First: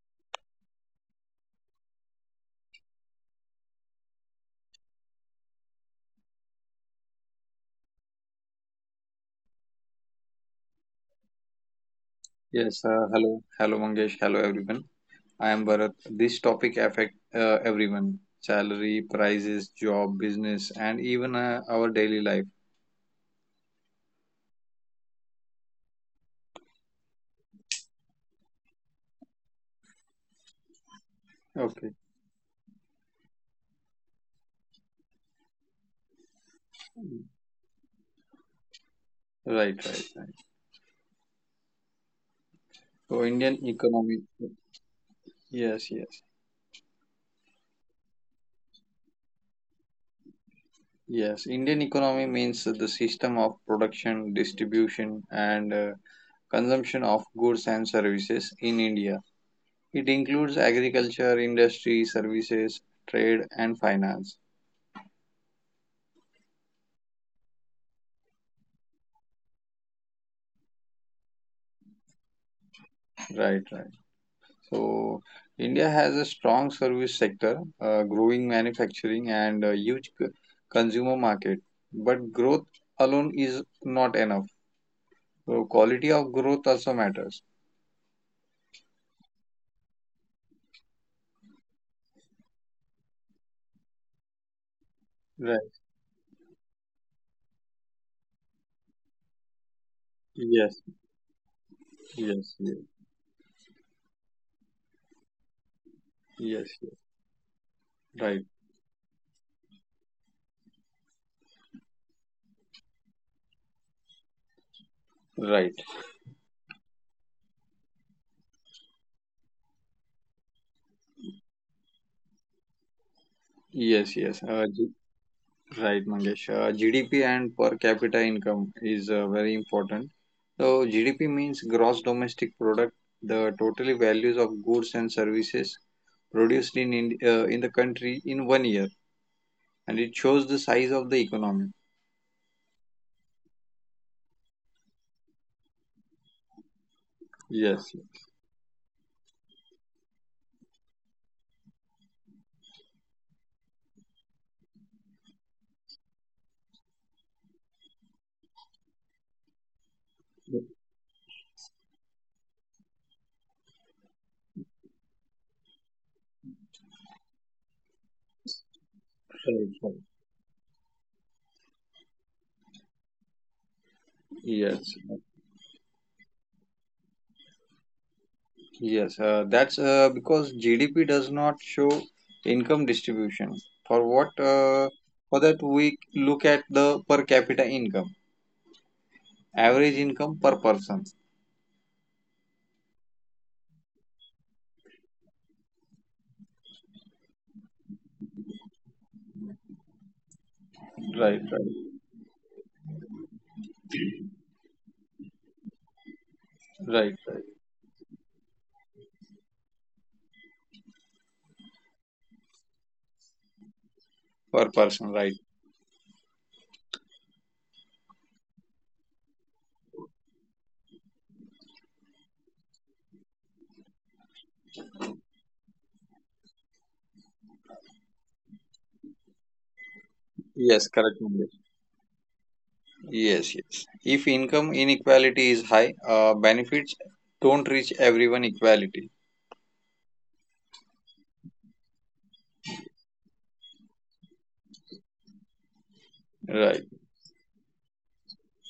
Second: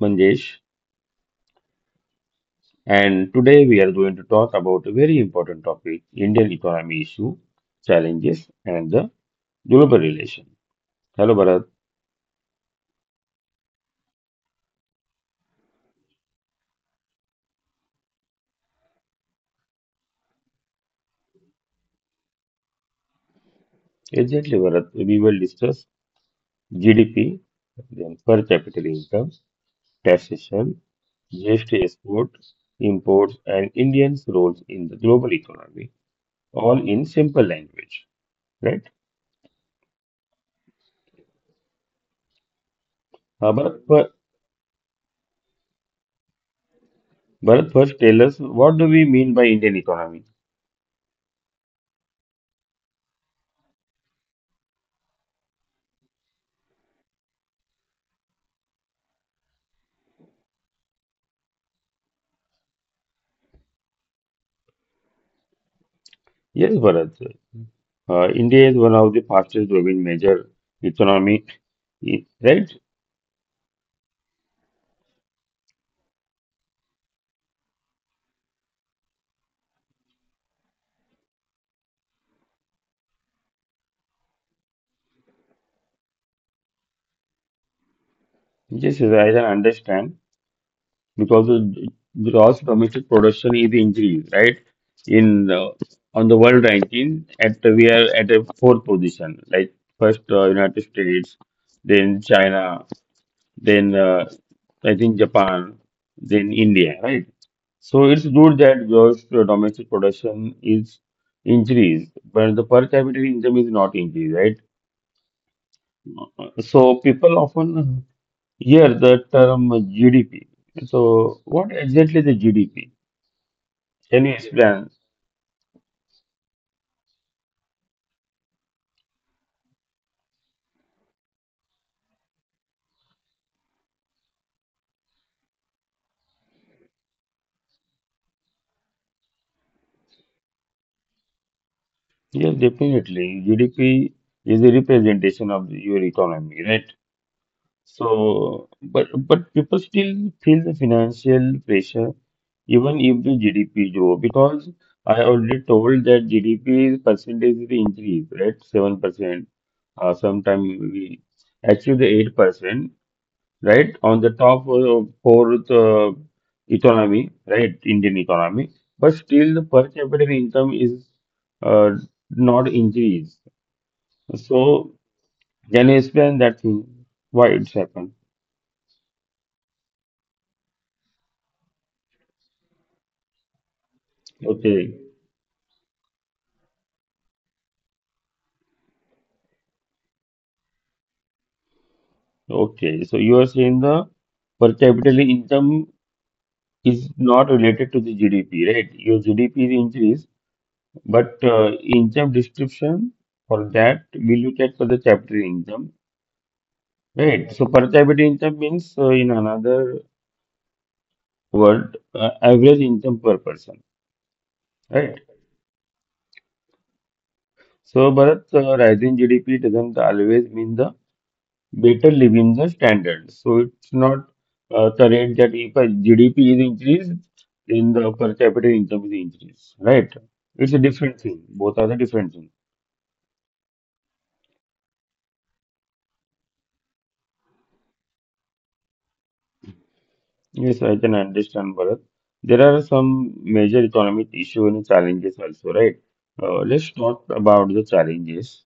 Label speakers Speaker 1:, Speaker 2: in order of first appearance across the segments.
Speaker 1: Manjesh and today we are going to talk about a very important topic, Indian economy issue, challenges and the global relation. Hello Bharat,
Speaker 2: Yes, hello. Hello, Mangesh. Hello, everyone. I am Bharat. This topic affect everyone. Salary, prices, job, business, and even our daily life.
Speaker 1: exactly Bharat, we will discuss GDP, then per capita income, taxation, GST
Speaker 2: Okay.
Speaker 1: export, imports and Indians' roles in the global economy, all in simple language, right?
Speaker 2: Right, right, right. So Indian
Speaker 1: Uh, Bharat, fir-
Speaker 2: economy. Yes, yes.
Speaker 1: Bharat, first tell us what do we mean by Indian economy?
Speaker 2: Yes, Indian economy means the system of production, distribution, and consumption of goods and services in India. It includes agriculture, industry, services, trade, and finance.
Speaker 1: Yes, Bharat. India is one of the fastest growing major economy, right?
Speaker 2: Right, right. So, India has a strong service sector, growing manufacturing, and a huge consumer market. But growth alone is not enough. So, quality of growth also matters.
Speaker 1: Yes, yes, I can understand because the gross domestic production is increased, right? In
Speaker 2: Right.
Speaker 1: On the world ranking, at we are at a fourth position, like first
Speaker 2: Yes.
Speaker 1: United States, then
Speaker 2: Yes. Yes.
Speaker 1: China, then I think Japan, then
Speaker 2: Yes. Yes.
Speaker 1: India, right? So it's
Speaker 2: Right.
Speaker 1: good that gross domestic production is increased, but the per capita income is not increased, right?
Speaker 2: Right.
Speaker 1: So people often hear the term GDP. So what exactly the GDP?
Speaker 2: Yes.
Speaker 1: Can you
Speaker 2: Yes. Uh, G-
Speaker 1: explain?
Speaker 2: right, Mangesh. GDP and per capita income is very important. So, GDP means gross domestic product, the total values of goods and services produced in the country in 1 year, and it shows the size of the economy.
Speaker 1: Yes, definitely. GDP is a representation of your economy, right?
Speaker 2: Yes.
Speaker 1: So, but people still feel the financial pressure even if the GDP grow because I already told that GDP is percentage is the increase, right? 7%. Sometime we achieve the 8%. Right? On the top fourth economy, right? Indian economy, but still
Speaker 2: Right,
Speaker 1: the
Speaker 2: right.
Speaker 1: per capita income is uh, not increased.
Speaker 2: yes,
Speaker 1: So can you explain that thing? Why it's happened?
Speaker 2: yes. That's Because GDP does not show income distribution. For what? Uh,
Speaker 1: Okay,
Speaker 2: for that we look at the per capita income, average income per person.
Speaker 1: okay. So you are saying the per capita income is not related to the GDP, right? Your GDP is increased,
Speaker 2: Right,
Speaker 1: but
Speaker 2: right,
Speaker 1: income distribution for that we look at for the capital income.
Speaker 2: right, right.
Speaker 1: Right. So per capita income means, in another word, average income per person.
Speaker 2: Per person,
Speaker 1: Right.
Speaker 2: right.
Speaker 1: So, Bharat, rising GDP doesn't always mean the better living the standard. So it's not the rate that if a GDP is increased, then the per capita income is increased. Right. It's a
Speaker 2: Yes, correct,
Speaker 1: different thing.
Speaker 2: Mangesh.
Speaker 1: Both are the different thing.
Speaker 2: Yes, yes. If income inequality is high, benefits don't reach everyone equality.
Speaker 1: Yes, I can understand, Bharat. There are some major economic issues and challenges also, right?
Speaker 2: Right.
Speaker 1: Let's talk about the challenges.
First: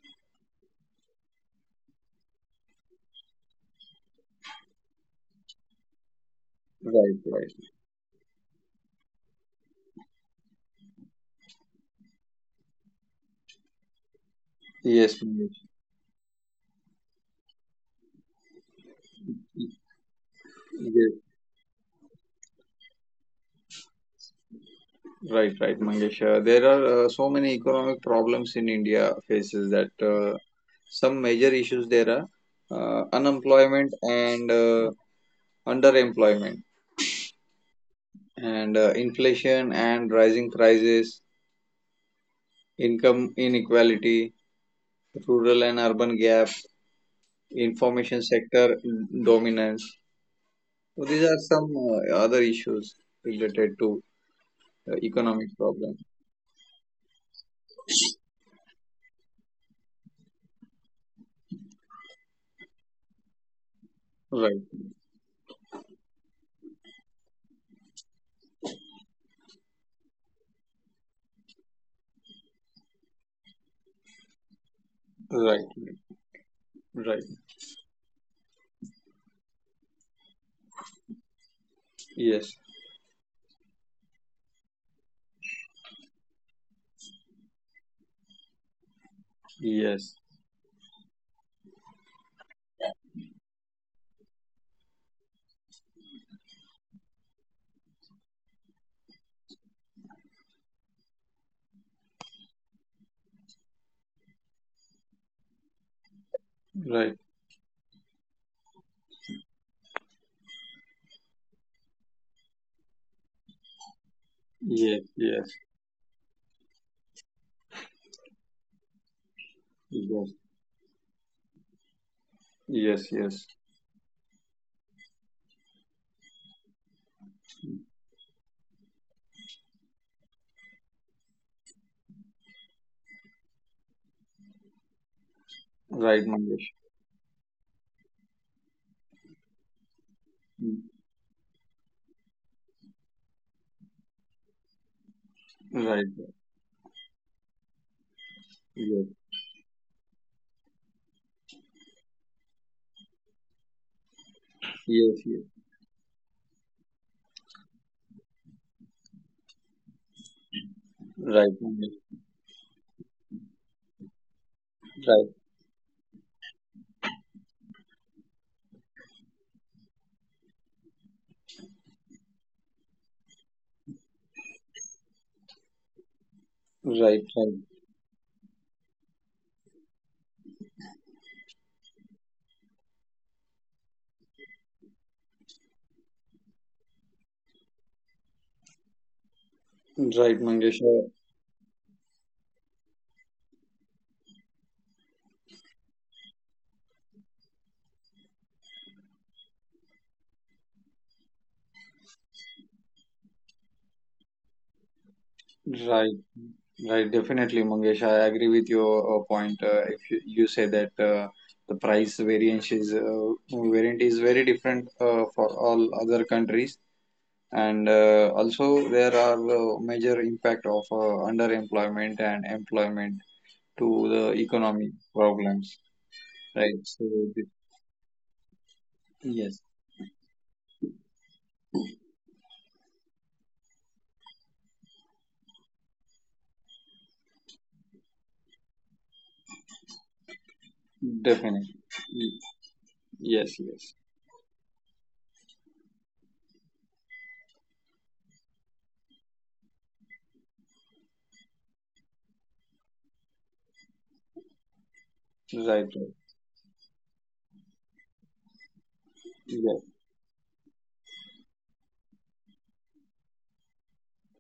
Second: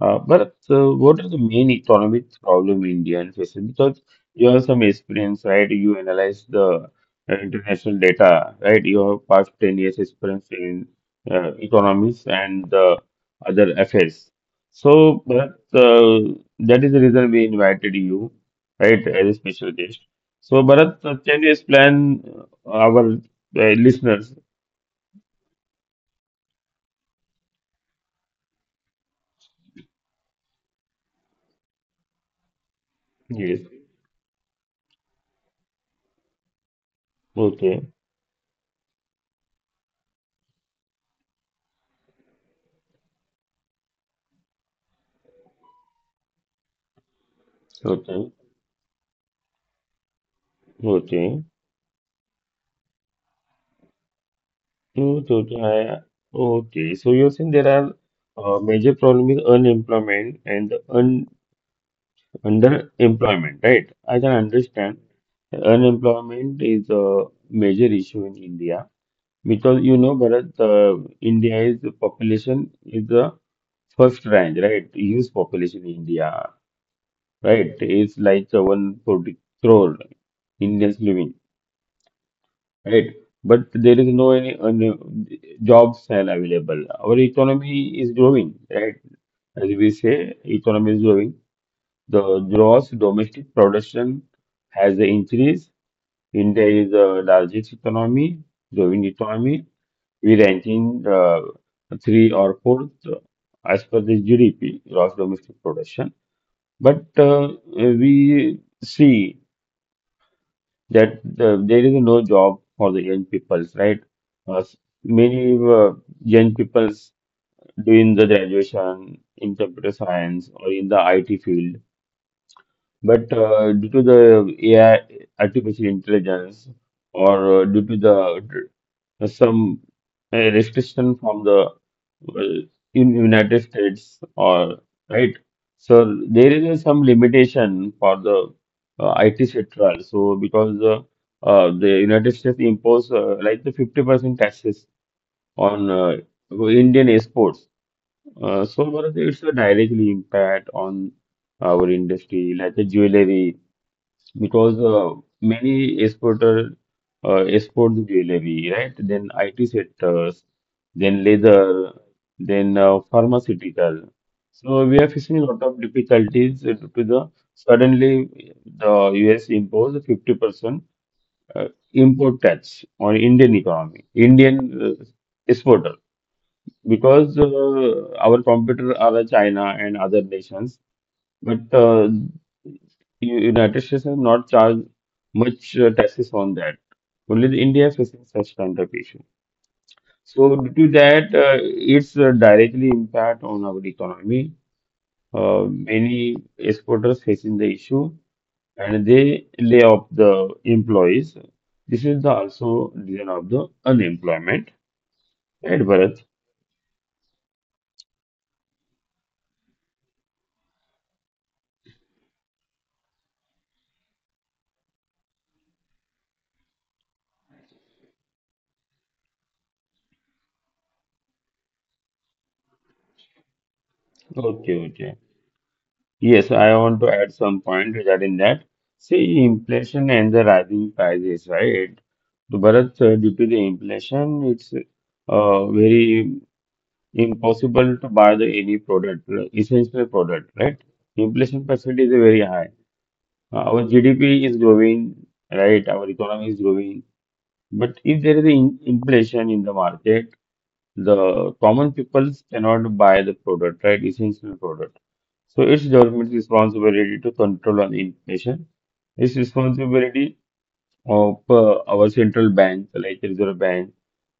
Speaker 1: But What are the main economic problem India is facing? Because you have some experience, right? You analyze the
Speaker 2: Right, right.
Speaker 1: international data, right? You have past 10 years experience in economics and the other affairs. So,
Speaker 2: Yes,
Speaker 1: but
Speaker 2: Mangesh.
Speaker 1: that is the reason we invited you, right, as a special guest. So, Bharat,
Speaker 2: Yes,
Speaker 1: can you explain our listeners?
Speaker 2: right, right, Mangesh. There are so many economic problems in India faces that some major issues there are
Speaker 1: Yes.
Speaker 2: unemployment and underemployment
Speaker 1: Okay.
Speaker 2: and inflation and rising prices, income inequality, rural and urban gap, information
Speaker 1: Okay.
Speaker 2: sector dominance. So these are
Speaker 1: Okay.
Speaker 2: some other issues related to
Speaker 1: True, true,
Speaker 2: economic
Speaker 1: true.
Speaker 2: problem.
Speaker 1: Okay, so you're saying there are major problem with unemployment and un underemployment, right? I can
Speaker 2: Right,
Speaker 1: understand. Unemployment is a major issue in India because you know, Bharat, India is population is the first rank, right? Huge
Speaker 2: right,
Speaker 1: population in India,
Speaker 2: right.
Speaker 1: right? It's like 140 crore Indians living.
Speaker 2: Yes,
Speaker 1: Right, but there is no any job sale available. Our economy is growing, right?
Speaker 2: yes,
Speaker 1: As we say, economy is growing. The gross domestic production has increased. India is the largest economy, growing economy. We ranking three or fourth as per the GDP, gross domestic production. But
Speaker 2: right.
Speaker 1: we see that there is no job for the young peoples, right? Uh, s-
Speaker 2: Yes, yes,
Speaker 1: many young peoples doing the graduation in computer
Speaker 2: yes,
Speaker 1: science or in the IT field,
Speaker 2: yes,
Speaker 1: but
Speaker 2: yes.
Speaker 1: due to the AI, artificial intelligence, or due to the some restriction from the uh, in United States or right. So
Speaker 2: Right,
Speaker 1: there
Speaker 2: Mangesh.
Speaker 1: is some limitation for the IT sector. So because
Speaker 2: Mm.
Speaker 1: the the United States impose like the 50% taxes on
Speaker 2: Right,
Speaker 1: Indian exports. So
Speaker 2: yes,
Speaker 1: Bharat, it's a directly impact on our industry, like the jewelry because
Speaker 2: yes, yes.
Speaker 1: many exporter export the jewelry, right? Then IT sectors, then
Speaker 2: Right,
Speaker 1: leather,
Speaker 2: Mangesh.
Speaker 1: then pharmaceutical. So we are
Speaker 2: Right,
Speaker 1: facing a lot of difficulties due to the suddenly the US imposed 50% uh, import tax on Indian economy, Indian exporter,
Speaker 2: right,
Speaker 1: because
Speaker 2: right.
Speaker 1: our competitors are China and other nations. But United States have not charged much taxes on that. Only the India is facing such kind of issue.
Speaker 2: Right,
Speaker 1: So due
Speaker 2: Mangesh.
Speaker 1: to that, it's directly impact on our economy. Many exporters facing the issue and they lay off the employees. This is the also reason of the unemployment. Right,
Speaker 2: Right,
Speaker 1: Bharat?
Speaker 2: right. Definitely, Mangesh. I agree with your point. If you say that the price variance is variant is very different for all other countries, and also there are major impact of underemployment and employment to the
Speaker 1: Okay,
Speaker 2: economic
Speaker 1: okay.
Speaker 2: problems
Speaker 1: Yes,
Speaker 2: right
Speaker 1: I want
Speaker 2: so
Speaker 1: to add
Speaker 2: th-
Speaker 1: some point regarding that. See,
Speaker 2: yes,
Speaker 1: inflation and the rising prices, right? So, Bharat, due to the inflation, it's very impossible to buy the any product, essential product, right? Inflation
Speaker 2: definitely.
Speaker 1: percentage is
Speaker 2: Y-
Speaker 1: very high.
Speaker 2: yes,
Speaker 1: Our
Speaker 2: yes.
Speaker 1: GDP is growing, right? Our economy is growing. But if there is an in inflation in the market, the common people cannot buy the product, right? Essential product. So it's
Speaker 2: Right,
Speaker 1: government's
Speaker 2: right.
Speaker 1: responsibility to control on inflation. It's
Speaker 2: Yes,
Speaker 1: responsibility of our central bank, like Reserve Bank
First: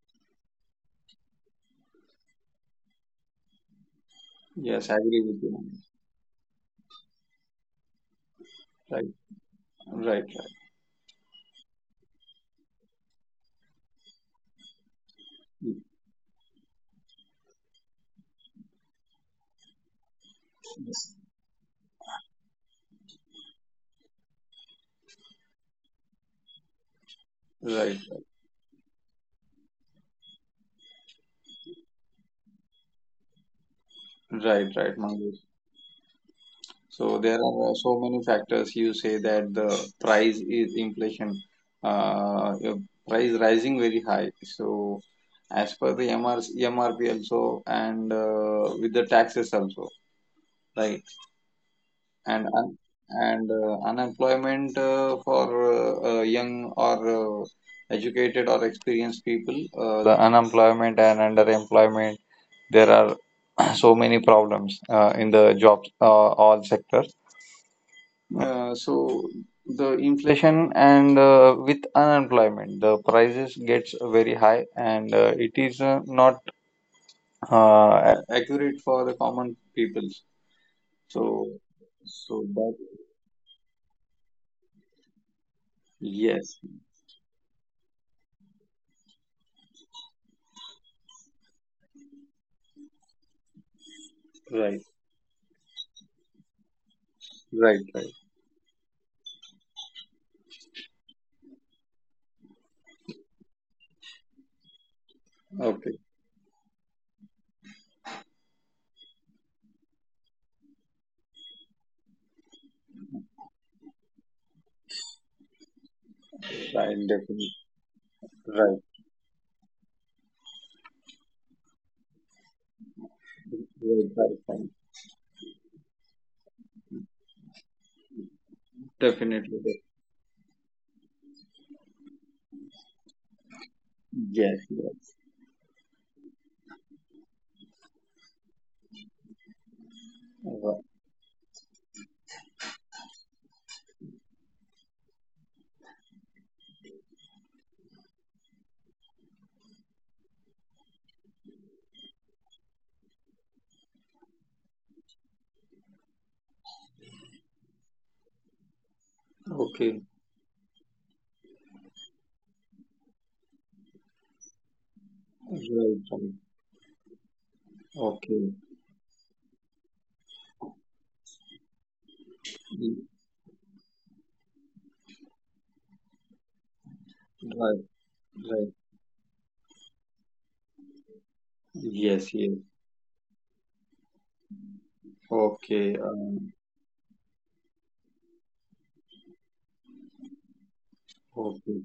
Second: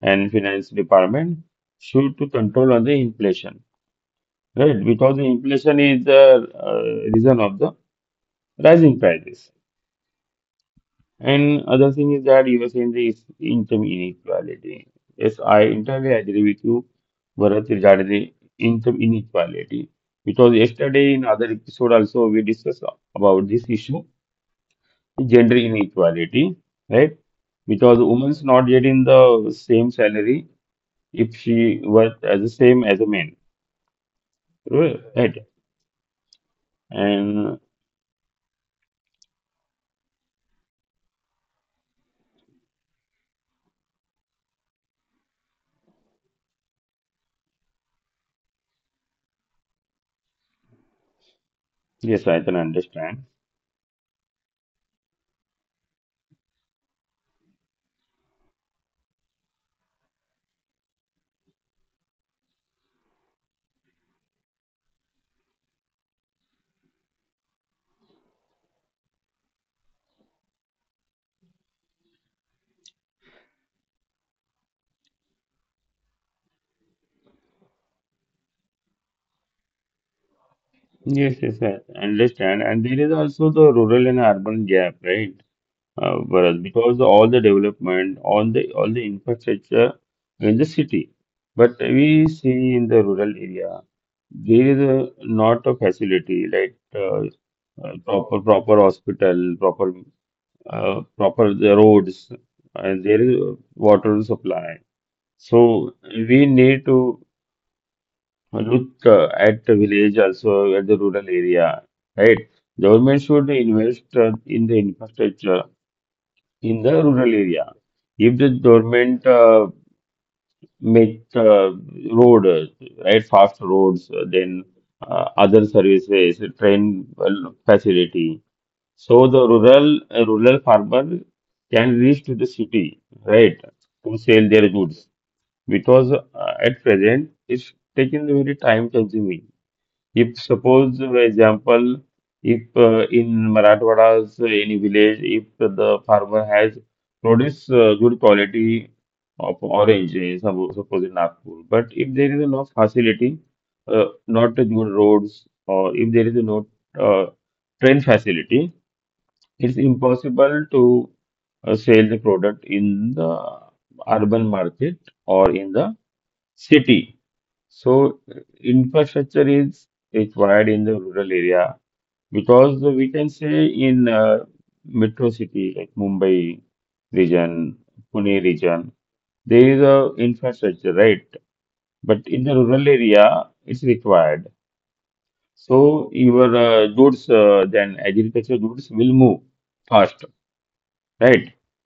Speaker 1: and Finance Department, should to control on the inflation, right?
Speaker 2: yes. I
Speaker 1: Because
Speaker 2: agree
Speaker 1: the
Speaker 2: with you,
Speaker 1: inflation
Speaker 2: Manish.
Speaker 1: is the reason of the rising
Speaker 2: Right,
Speaker 1: prices.
Speaker 2: right,
Speaker 1: And other thing is that you were saying the income inequality. Yes, I
Speaker 2: right,
Speaker 1: entirely agree with you, Bharat, regarding the income inequality. Because yesterday in other episode also we discussed about this issue, gender inequality, right? Because
Speaker 2: right,
Speaker 1: woman's not getting the same salary if she works as the same as a man,
Speaker 2: right, right, right, Mangesh.
Speaker 1: right?
Speaker 2: So there
Speaker 1: And
Speaker 2: are so many factors. You say that the price is inflation, uh, uh, price rising very high. So as per the MRMRP also, and with the taxes also, right?
Speaker 1: yes, I
Speaker 2: And
Speaker 1: can
Speaker 2: un-
Speaker 1: understand.
Speaker 2: and unemployment for young or educated or experienced people, the unemployment and underemployment. There are so many problems in the jobs all sectors. So the inflation and with unemployment, the prices gets very high, and it is not uh, accurate for the common people. So,
Speaker 1: Yes, yes, I
Speaker 2: so
Speaker 1: understand.
Speaker 2: that
Speaker 1: And there is also the rural and urban gap, right? Whereas
Speaker 2: yes,
Speaker 1: because all the development, all the infrastructure in the city, but we see in the rural area there is
Speaker 2: right,
Speaker 1: a not a facility like
Speaker 2: right, right.
Speaker 1: proper hospital, proper proper the roads, and there is water supply. So
Speaker 2: Okay,
Speaker 1: we need to look at the village also at the rural area, right? Government should invest in the infrastructure in the
Speaker 2: right,
Speaker 1: rural
Speaker 2: definitely,
Speaker 1: area. If the
Speaker 2: right,
Speaker 1: government make road, right, fast roads,
Speaker 2: right, right,
Speaker 1: then
Speaker 2: right.
Speaker 1: other services, train well, facility, so the
Speaker 2: Definitely, def-
Speaker 1: rural rural farmer can reach to the city, right, to sell
Speaker 2: yes,
Speaker 1: their goods
Speaker 2: yes.
Speaker 1: because at present it's taking very time consuming. If
Speaker 2: Right.
Speaker 1: suppose, for example, if in Marathwada's any village, if the farmer has produced good quality of orange, eh, suppose in Nagpur, but if there is no facility, not good roads, or if there is no uh, train facility, it's
Speaker 2: Okay,
Speaker 1: impossible to sell the product in the urban market or in the
Speaker 2: right, right.
Speaker 1: city. So
Speaker 2: Okay.
Speaker 1: infrastructure is required in the rural area because
Speaker 2: Mm.
Speaker 1: we can say in metro city like Mumbai region,
Speaker 2: Right,
Speaker 1: Pune
Speaker 2: right.
Speaker 1: region, there is a infrastructure, right? But
Speaker 2: Yes,
Speaker 1: in the
Speaker 2: yes.
Speaker 1: rural area, it's required.
Speaker 2: Okay,
Speaker 1: So
Speaker 2: um,
Speaker 1: your goods, then agriculture goods will move fast, right?
Speaker 2: okay.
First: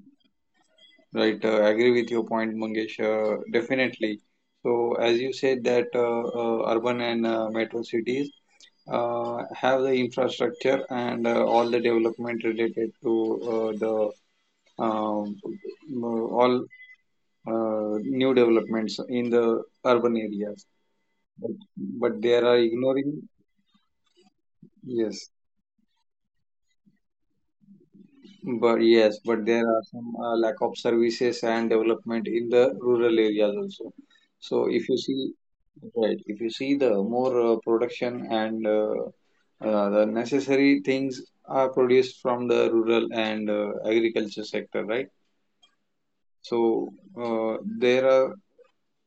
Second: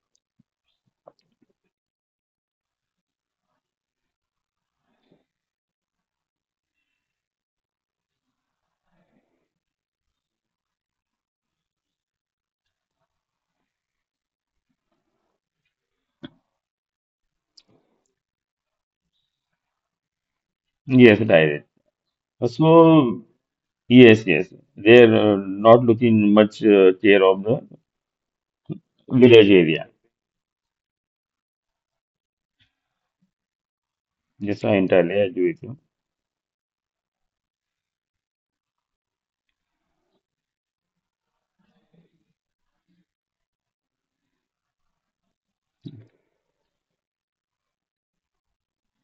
Speaker 2: Right, agree with your point, Mangesh. Definitely. So, as you said that urban and metro cities have the infrastructure and all the development related to the um, all new developments in the urban areas.
Speaker 1: Yes,
Speaker 2: But,
Speaker 1: direct.
Speaker 2: but they are
Speaker 1: So
Speaker 2: ignoring.
Speaker 1: yes, yes, they're
Speaker 2: Yes.
Speaker 1: not looking much care of the
Speaker 2: But
Speaker 1: village
Speaker 2: there are
Speaker 1: area.
Speaker 2: some lack of services and development in the rural areas also. So
Speaker 1: Yes, I
Speaker 2: if you
Speaker 1: entirely
Speaker 2: see,
Speaker 1: agree with you.
Speaker 2: right, if you see the more production and the necessary things are produced from the rural and agriculture sector, right? So there are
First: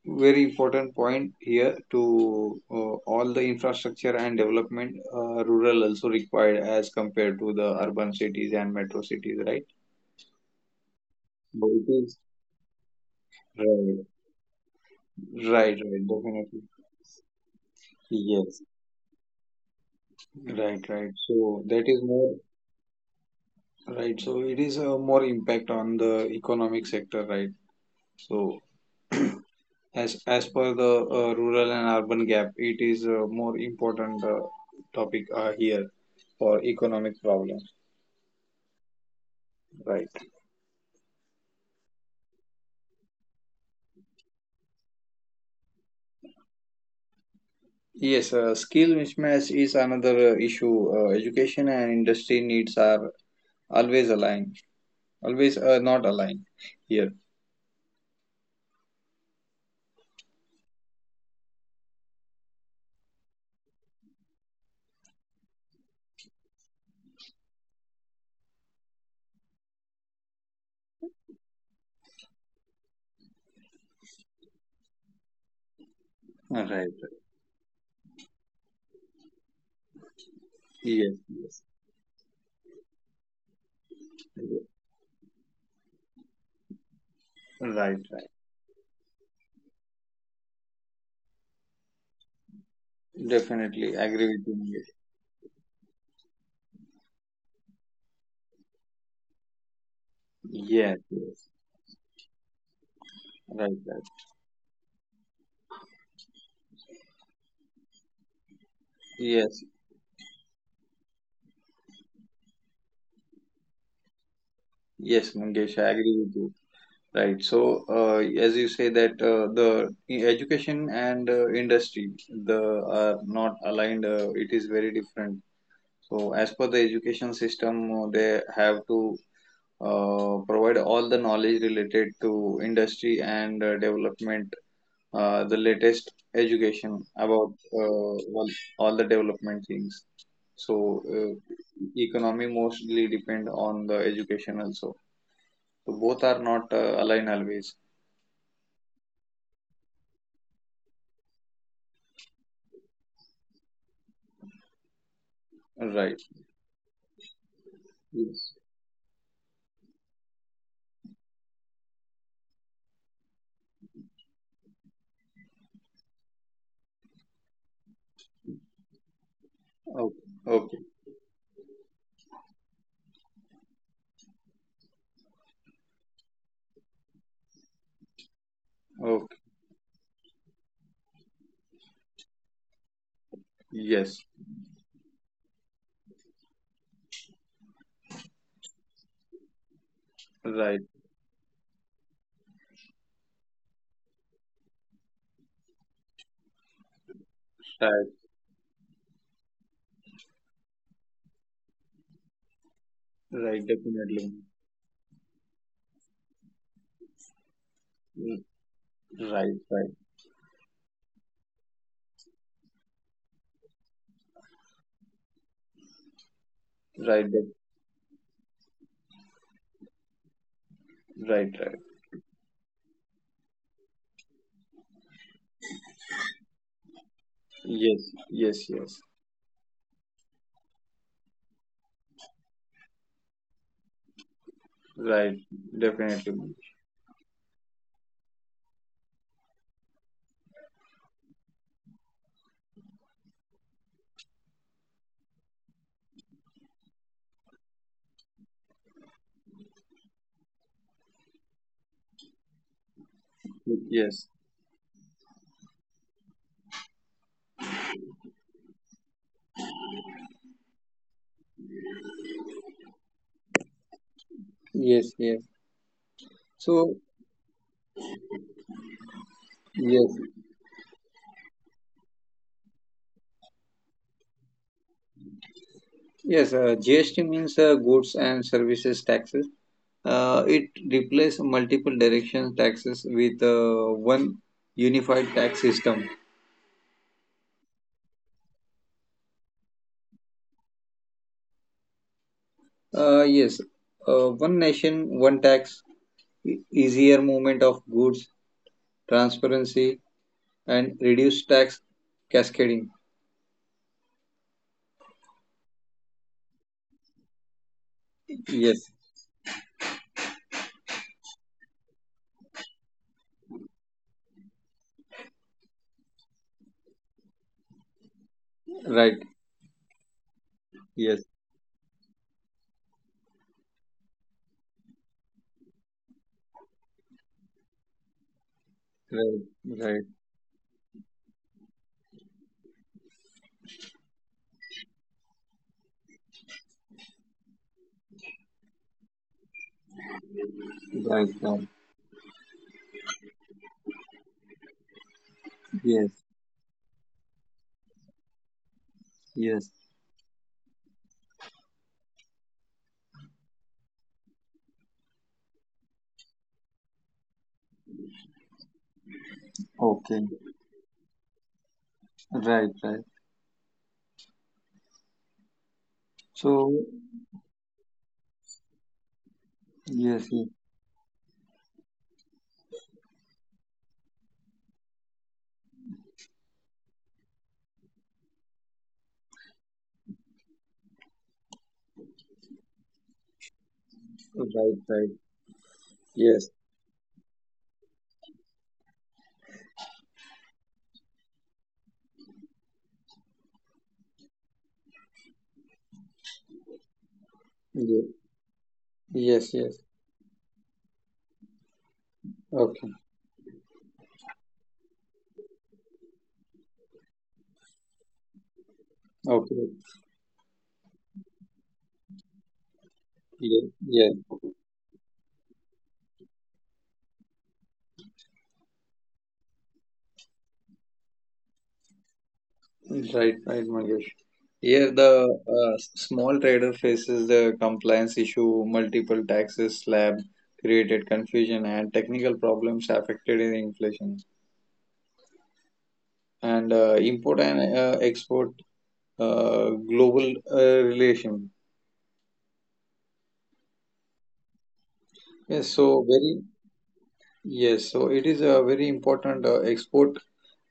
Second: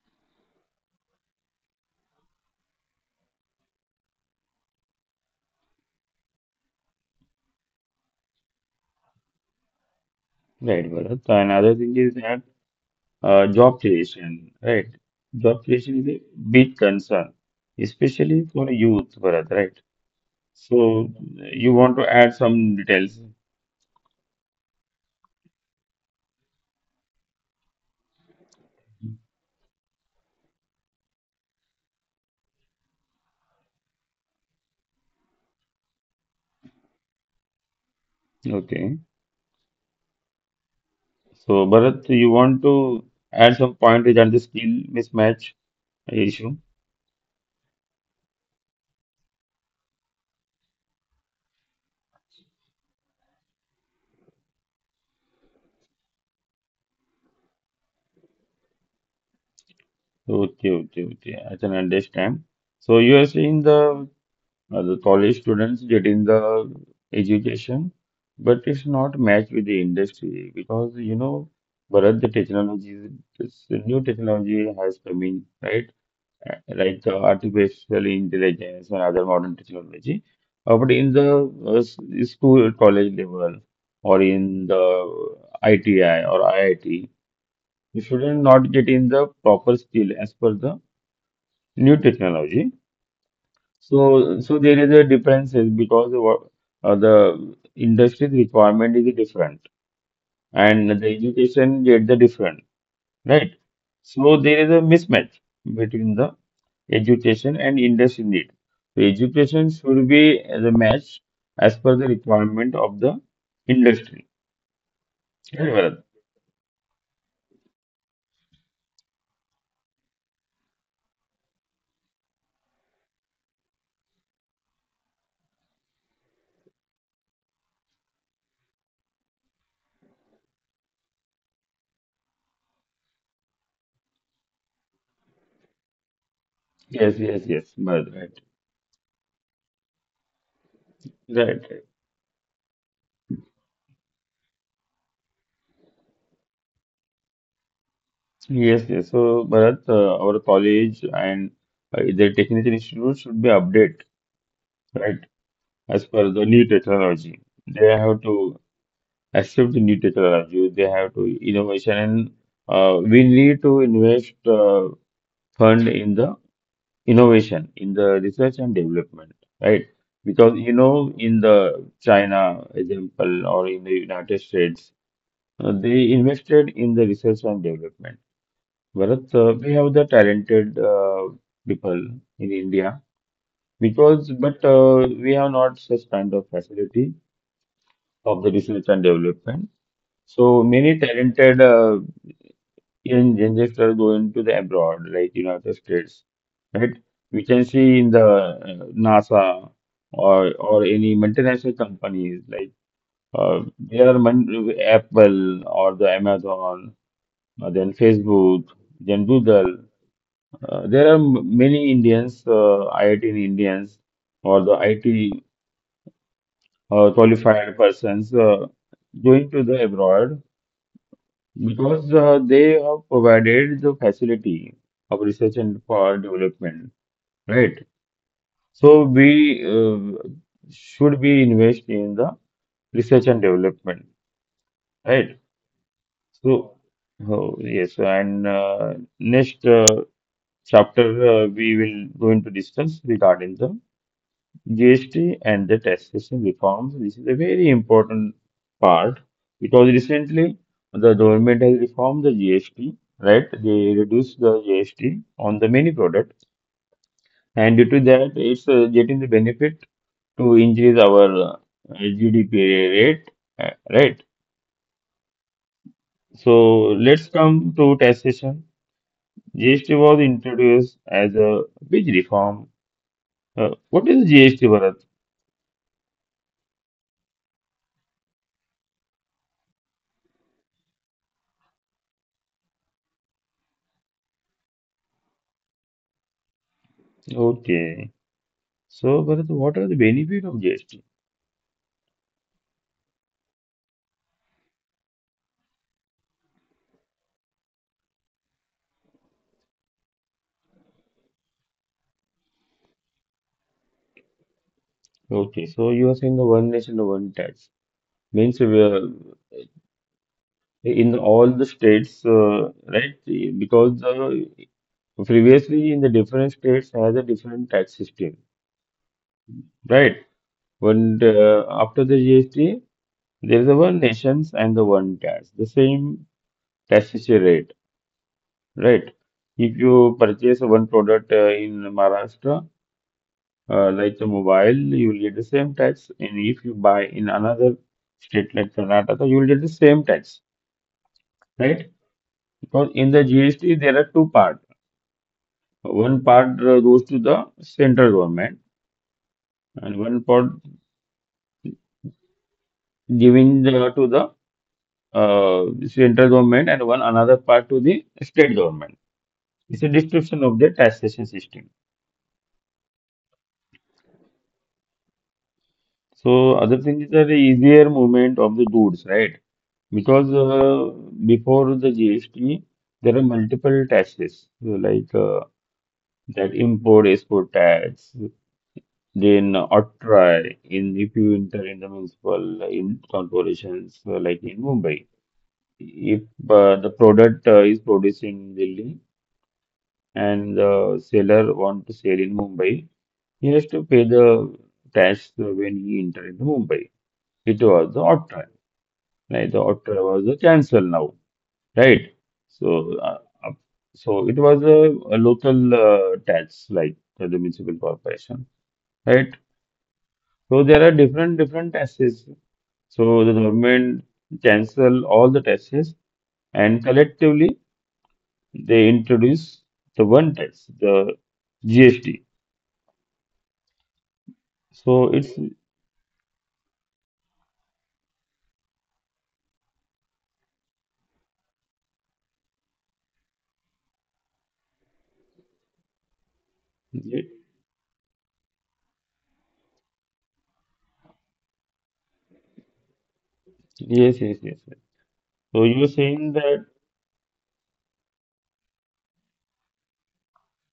Speaker 2: very important point here to all the infrastructure and development rural also required as compared to the urban cities and metro cities, right?
Speaker 1: Right, Bharat. And
Speaker 2: But
Speaker 1: another
Speaker 2: it
Speaker 1: thing is
Speaker 2: is.
Speaker 1: that job
Speaker 2: Right,
Speaker 1: creation, right? Job
Speaker 2: right,
Speaker 1: creation
Speaker 2: right,
Speaker 1: is a
Speaker 2: definitely.
Speaker 1: big concern, especially
Speaker 2: Yes,
Speaker 1: for youth, Bharat, right?
Speaker 2: right, right.
Speaker 1: So
Speaker 2: So
Speaker 1: you
Speaker 2: that
Speaker 1: want
Speaker 2: is
Speaker 1: to
Speaker 2: more
Speaker 1: add some details.
Speaker 2: right. So it is a more impact on the economic sector, right? So as per the rural and urban gap, it is a more important topic here for economic problems,
Speaker 1: Okay.
Speaker 2: right?
Speaker 1: So, Bharat, you want to add some point regarding the skill mismatch issue?
Speaker 2: Yes, skill mismatch is another issue. Education and industry needs are always aligned, always not aligned here.
Speaker 1: Okay, okay, okay. I can understand. So you are saying the college students getting the education, but it's not matched with the industry because you know, Bharat, the technology, this new technology has come in, right? Uh,
Speaker 2: Right.
Speaker 1: Like the artificial intelligence and other modern technology. But in
Speaker 2: Yes,
Speaker 1: the
Speaker 2: yes,
Speaker 1: uh, s- school, college level, or in
Speaker 2: yes.
Speaker 1: the ITI or IIT,
Speaker 2: Right.
Speaker 1: the
Speaker 2: Right.
Speaker 1: student not getting the proper skill as per the new technology
Speaker 2: Definitely agree
Speaker 1: so,
Speaker 2: with you,
Speaker 1: so there is
Speaker 2: Mangesh.
Speaker 1: a difference is because the the industry's requirement is different and
Speaker 2: Yes,
Speaker 1: the
Speaker 2: yes,
Speaker 1: education get the different, right?
Speaker 2: right, right.
Speaker 1: So there is a mismatch between the education and industry need. The
Speaker 2: Yes,
Speaker 1: education should be the match as per the requirement of the industry.
Speaker 2: yes,
Speaker 1: Right,
Speaker 2: Mangesh, I
Speaker 1: Bharat?
Speaker 2: agree with you. Right. So, as you say that the education and industry the are not aligned, it is very different. So, as per the education system, they have to provide all the knowledge related to industry and development the latest education
Speaker 1: Yes, yes,
Speaker 2: about
Speaker 1: yes, Bharat, right,
Speaker 2: well, all the development things. So
Speaker 1: right, right.
Speaker 2: economy mostly depend on the education also. So both are not aligned always.
Speaker 1: Yes, yes. So, Bharat, our college and the technical institute should be updated. Right? As
Speaker 2: Right.
Speaker 1: per the new technology. They have
Speaker 2: Yes.
Speaker 1: to accept the new technology. They have to innovation, and we need to invest fund in the innovation, in the research and development, right?
Speaker 2: Okay.
Speaker 1: Because you
Speaker 2: Okay.
Speaker 1: know, in the China example or in the United States, they invested in the research and development. Bharat,
Speaker 2: Okay.
Speaker 1: we have the talented people in India
Speaker 2: Yes.
Speaker 1: because, but we have not such kind of facility of the research and development. So
Speaker 2: Right.
Speaker 1: many talented young youngsters going to the abroad, like United States, right? We can see
Speaker 2: Right.
Speaker 1: in the NASA or any multinational companies like
Speaker 2: Right. Definitely.
Speaker 1: Apple or the Amazon, then
Speaker 2: Mm.
Speaker 1: Facebook, then
Speaker 2: Right.
Speaker 1: Google.
Speaker 2: Right.
Speaker 1: Many Indians, IIT Indians or the IT
Speaker 2: Right. def-
Speaker 1: qualified persons going to the abroad
Speaker 2: Right. Right.
Speaker 1: because they have provided the facility of research and for development, right?
Speaker 2: Yes. Yes.
Speaker 1: So
Speaker 2: Yes.
Speaker 1: we should be invest in the research and development,
Speaker 2: Right.
Speaker 1: right?
Speaker 2: Definitely.
Speaker 1: So oh, yes, and next chapter, we will going to discuss regarding the GST and the taxation reforms. This is a very important part because recently the government has reformed the GST, right? They
Speaker 2: Yes.
Speaker 1: reduced the GST on the many products, and due to that, it's getting the benefit to increase our GDP rate, right?
Speaker 2: Yes. Yes.
Speaker 1: So
Speaker 2: So
Speaker 1: let's come to taxation. GST was
Speaker 2: yes.
Speaker 1: introduced as a big reform. What is GST, Bharat?
Speaker 2: Yes, GST means goods and services taxes. It replaces multiple direction taxes with one unified tax system.
Speaker 1: Okay. So, Bharat, what are the benefit of GST?
Speaker 2: Uh, yes, one nation, one tax, easier movement of goods, transparency, and reduced tax cascading.
Speaker 1: Okay, so you are saying the one nation, the one tax means
Speaker 2: Yes,
Speaker 1: in all the states, right? Because the, previously in the different states has a different tax system,
Speaker 2: right.
Speaker 1: right? When
Speaker 2: Yes,
Speaker 1: after the GST, there is a one nations and the one tax, the same taxation rate, right?
Speaker 2: right,
Speaker 1: If
Speaker 2: right,
Speaker 1: you purchase one product in Maharashtra, like the mobile, you will get the same tax, and if you buy in another state like Karnataka, you will get the same tax.
Speaker 2: right, right.
Speaker 1: Right? Because in the GST, there are two parts.
Speaker 2: Yes,
Speaker 1: One part goes to the central government,
Speaker 2: yes.
Speaker 1: and one part giving the, to the central government, and one another part to the state government. It's a
Speaker 2: Okay,
Speaker 1: distribution of the taxation system.
Speaker 2: right, right.
Speaker 1: So
Speaker 2: So,
Speaker 1: other thing is the easier movement of the goods, right?
Speaker 2: yes,
Speaker 1: Because
Speaker 2: yes,
Speaker 1: before the GST, there are multiple taxes so like that import export tax, then Atrai in if you enter in the municipal in corporations like in
Speaker 2: right,
Speaker 1: Mumbai,
Speaker 2: right.
Speaker 1: if
Speaker 2: Yes.
Speaker 1: the product is produced in Delhi and the seller want to sell in Mumbai, he has to pay the tax when he enter into Mumbai. It was the
Speaker 2: Ye-
Speaker 1: Atrai, like
Speaker 2: Yes,
Speaker 1: the
Speaker 2: yes.
Speaker 1: Atrai was the cancel now, right?
Speaker 2: Okay.
Speaker 1: So, uh, uh, so it was a local tax like the municipal corporation, right?
Speaker 2: Okay.
Speaker 1: So there are different different taxes. So the
Speaker 2: Yeah,
Speaker 1: government
Speaker 2: yeah.
Speaker 1: cancel all the taxes and collectively they introduce the one tax, the GST.
Speaker 2: Right, right, Mangesh. Here,
Speaker 1: So
Speaker 2: the
Speaker 1: it's
Speaker 2: small trader faces the compliance issue, multiple taxes slab created confusion, and technical problems affected in inflation. And
Speaker 1: yes,
Speaker 2: import and export global relation.
Speaker 1: yes, yes, yes. So
Speaker 2: Yes,
Speaker 1: you were
Speaker 2: so
Speaker 1: saying
Speaker 2: very
Speaker 1: that
Speaker 2: yes, so it is a very important export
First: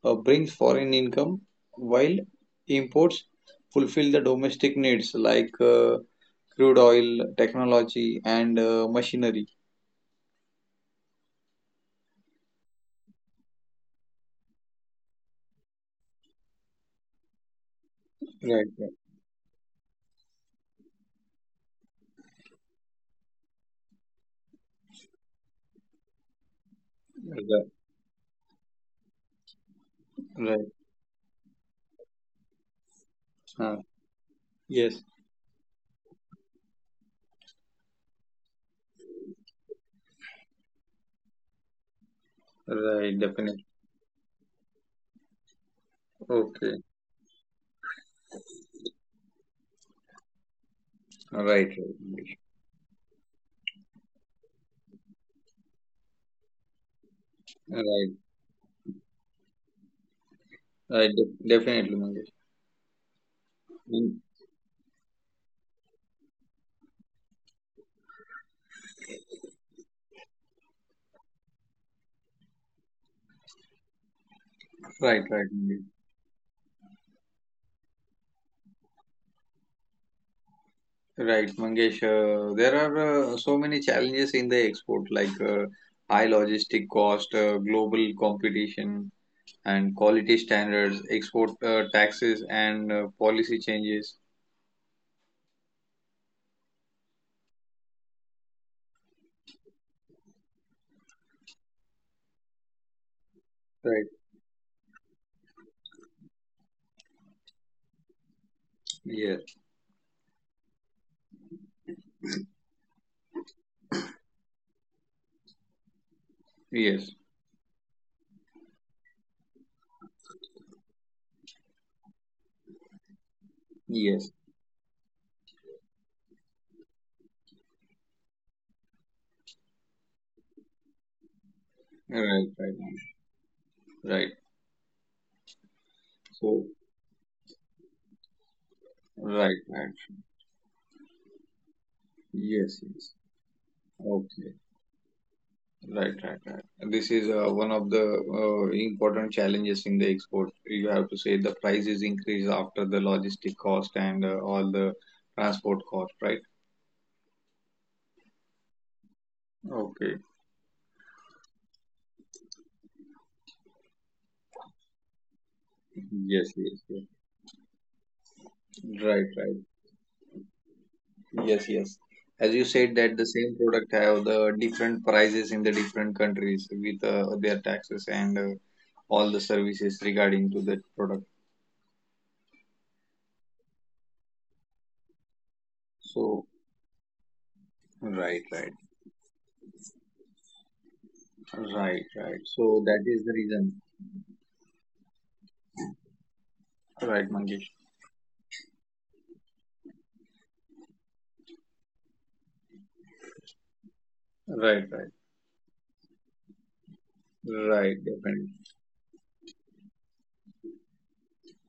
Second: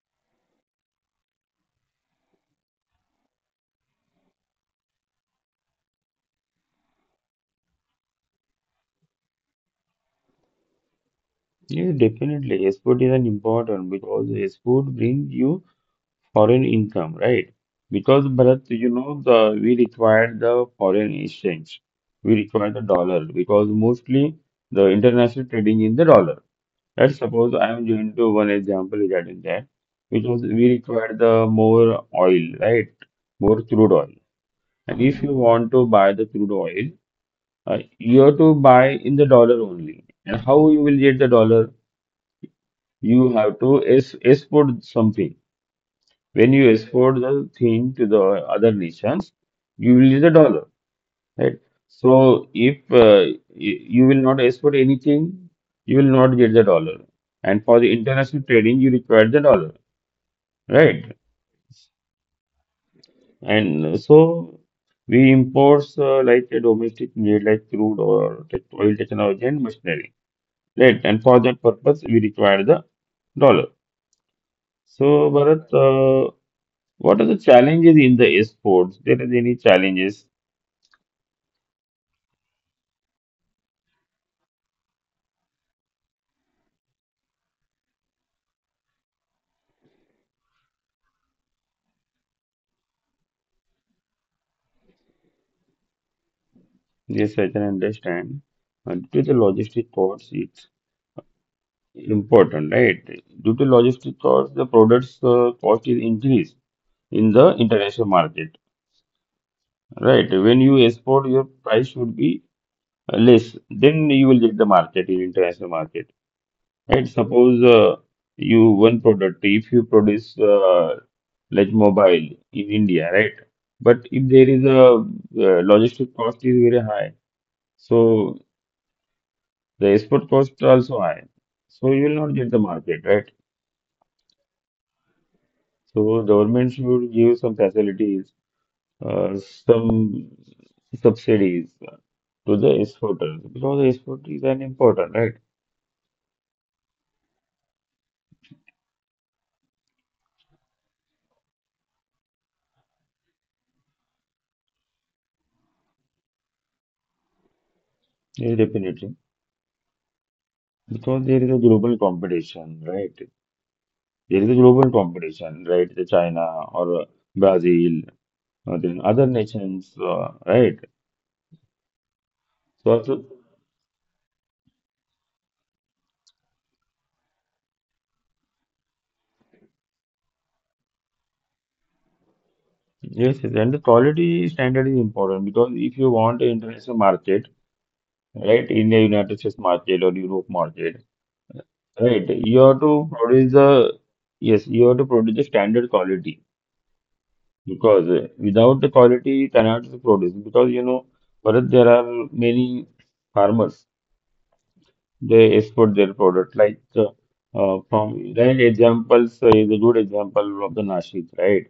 Speaker 2: brings foreign income, while imports fulfill the domestic needs like crude oil, technology, and machinery.
Speaker 1: yes, definitely export is an important because export brings you foreign income, right? Because Bharat,
Speaker 2: Right, right,
Speaker 1: you know, the we require the foreign exchange, we require the dollar because mostly the international trading in the dollar. Let's suppose
Speaker 2: right,
Speaker 1: I'm going to one example regarding that, which was we
Speaker 2: right.
Speaker 1: required the more oil, right? More
Speaker 2: Uh,
Speaker 1: crude oil. And
Speaker 2: yes,
Speaker 1: if you want to buy the crude oil, you have to buy in the dollar only. And how you will get the dollar?
Speaker 2: right,
Speaker 1: You have
Speaker 2: definitely.
Speaker 1: to es export something. When you
Speaker 2: Okay,
Speaker 1: export the thing to the other nations, you will get the dollar, right?
Speaker 2: right, right,
Speaker 1: So if you will not export anything, you will not get the dollar. And for the
Speaker 2: right,
Speaker 1: international trading, you require the dollar.
Speaker 2: right,
Speaker 1: Right.
Speaker 2: definitely, Mangesh.
Speaker 1: And
Speaker 2: Mm.
Speaker 1: so we imports like a domestic need like crude or tech- oil technology and machinery. Right. And for that purpose, we require the dollar.
Speaker 2: Right,
Speaker 1: So,
Speaker 2: right,
Speaker 1: Bharat,
Speaker 2: Mangesh.
Speaker 1: what are the challenges in the exports? There is any challenges?
Speaker 2: Right, Mangesh. There are so many challenges in the export, like high logistic cost, global competition, and quality standards, export taxes, and policy changes.
Speaker 1: Yes, I can understand. Due to the logistic costs, it's important, right? Due to
Speaker 2: Right.
Speaker 1: logistic costs, the products cost is increased in the international market,
Speaker 2: Yes.
Speaker 1: right? When you export, your price should be less, then you will get the market in international market. Right?
Speaker 2: Yes.
Speaker 1: Suppose you one product, if you produce like mobile in India, right? But if
Speaker 2: Yes.
Speaker 1: there is a logistic cost is very high, so the export cost also high, so you will not
Speaker 2: Right.
Speaker 1: get the
Speaker 2: Right.
Speaker 1: market, right?
Speaker 2: Right.
Speaker 1: So
Speaker 2: So.
Speaker 1: government should give some facilities, uh,
Speaker 2: Right. Right.
Speaker 1: some subsidies to the
Speaker 2: Yes. Yes.
Speaker 1: exporters because the export is
Speaker 2: Okay.
Speaker 1: an important, right?
Speaker 2: Right. Right. Right. This is one of the important challenges in the export. You have to say the prices increase after the logistic cost and all the transport cost. Right.
Speaker 1: Yes, definitely.
Speaker 2: Okay.
Speaker 1: Because there is a global competition, right? There is a global competition, right? The China
Speaker 2: Yes. Yes. Yes.
Speaker 1: or Brazil, or then
Speaker 2: Right.
Speaker 1: other
Speaker 2: Right.
Speaker 1: nations, right?
Speaker 2: Yes, yes. As you
Speaker 1: So
Speaker 2: said that
Speaker 1: also,
Speaker 2: the same product have the different prices in the different countries with their taxes and all the services regarding to that product.
Speaker 1: yes, yes, and the quality standard is important because if you want
Speaker 2: So
Speaker 1: an international market,
Speaker 2: right,
Speaker 1: right,
Speaker 2: right,
Speaker 1: India, United States market or Europe market,
Speaker 2: right,
Speaker 1: right,
Speaker 2: right.
Speaker 1: you have
Speaker 2: So that
Speaker 1: to
Speaker 2: is the
Speaker 1: produce
Speaker 2: reason.
Speaker 1: the, yes, you have to produce the standard quality
Speaker 2: Right, Mangesh.
Speaker 1: because without the quality you cannot produce because you know, Bharat, there are many farmers
Speaker 2: Right, right,
Speaker 1: they export their product. Like
Speaker 2: right,
Speaker 1: from
Speaker 2: definitely.
Speaker 1: right examples is a good example of the Nashik, right?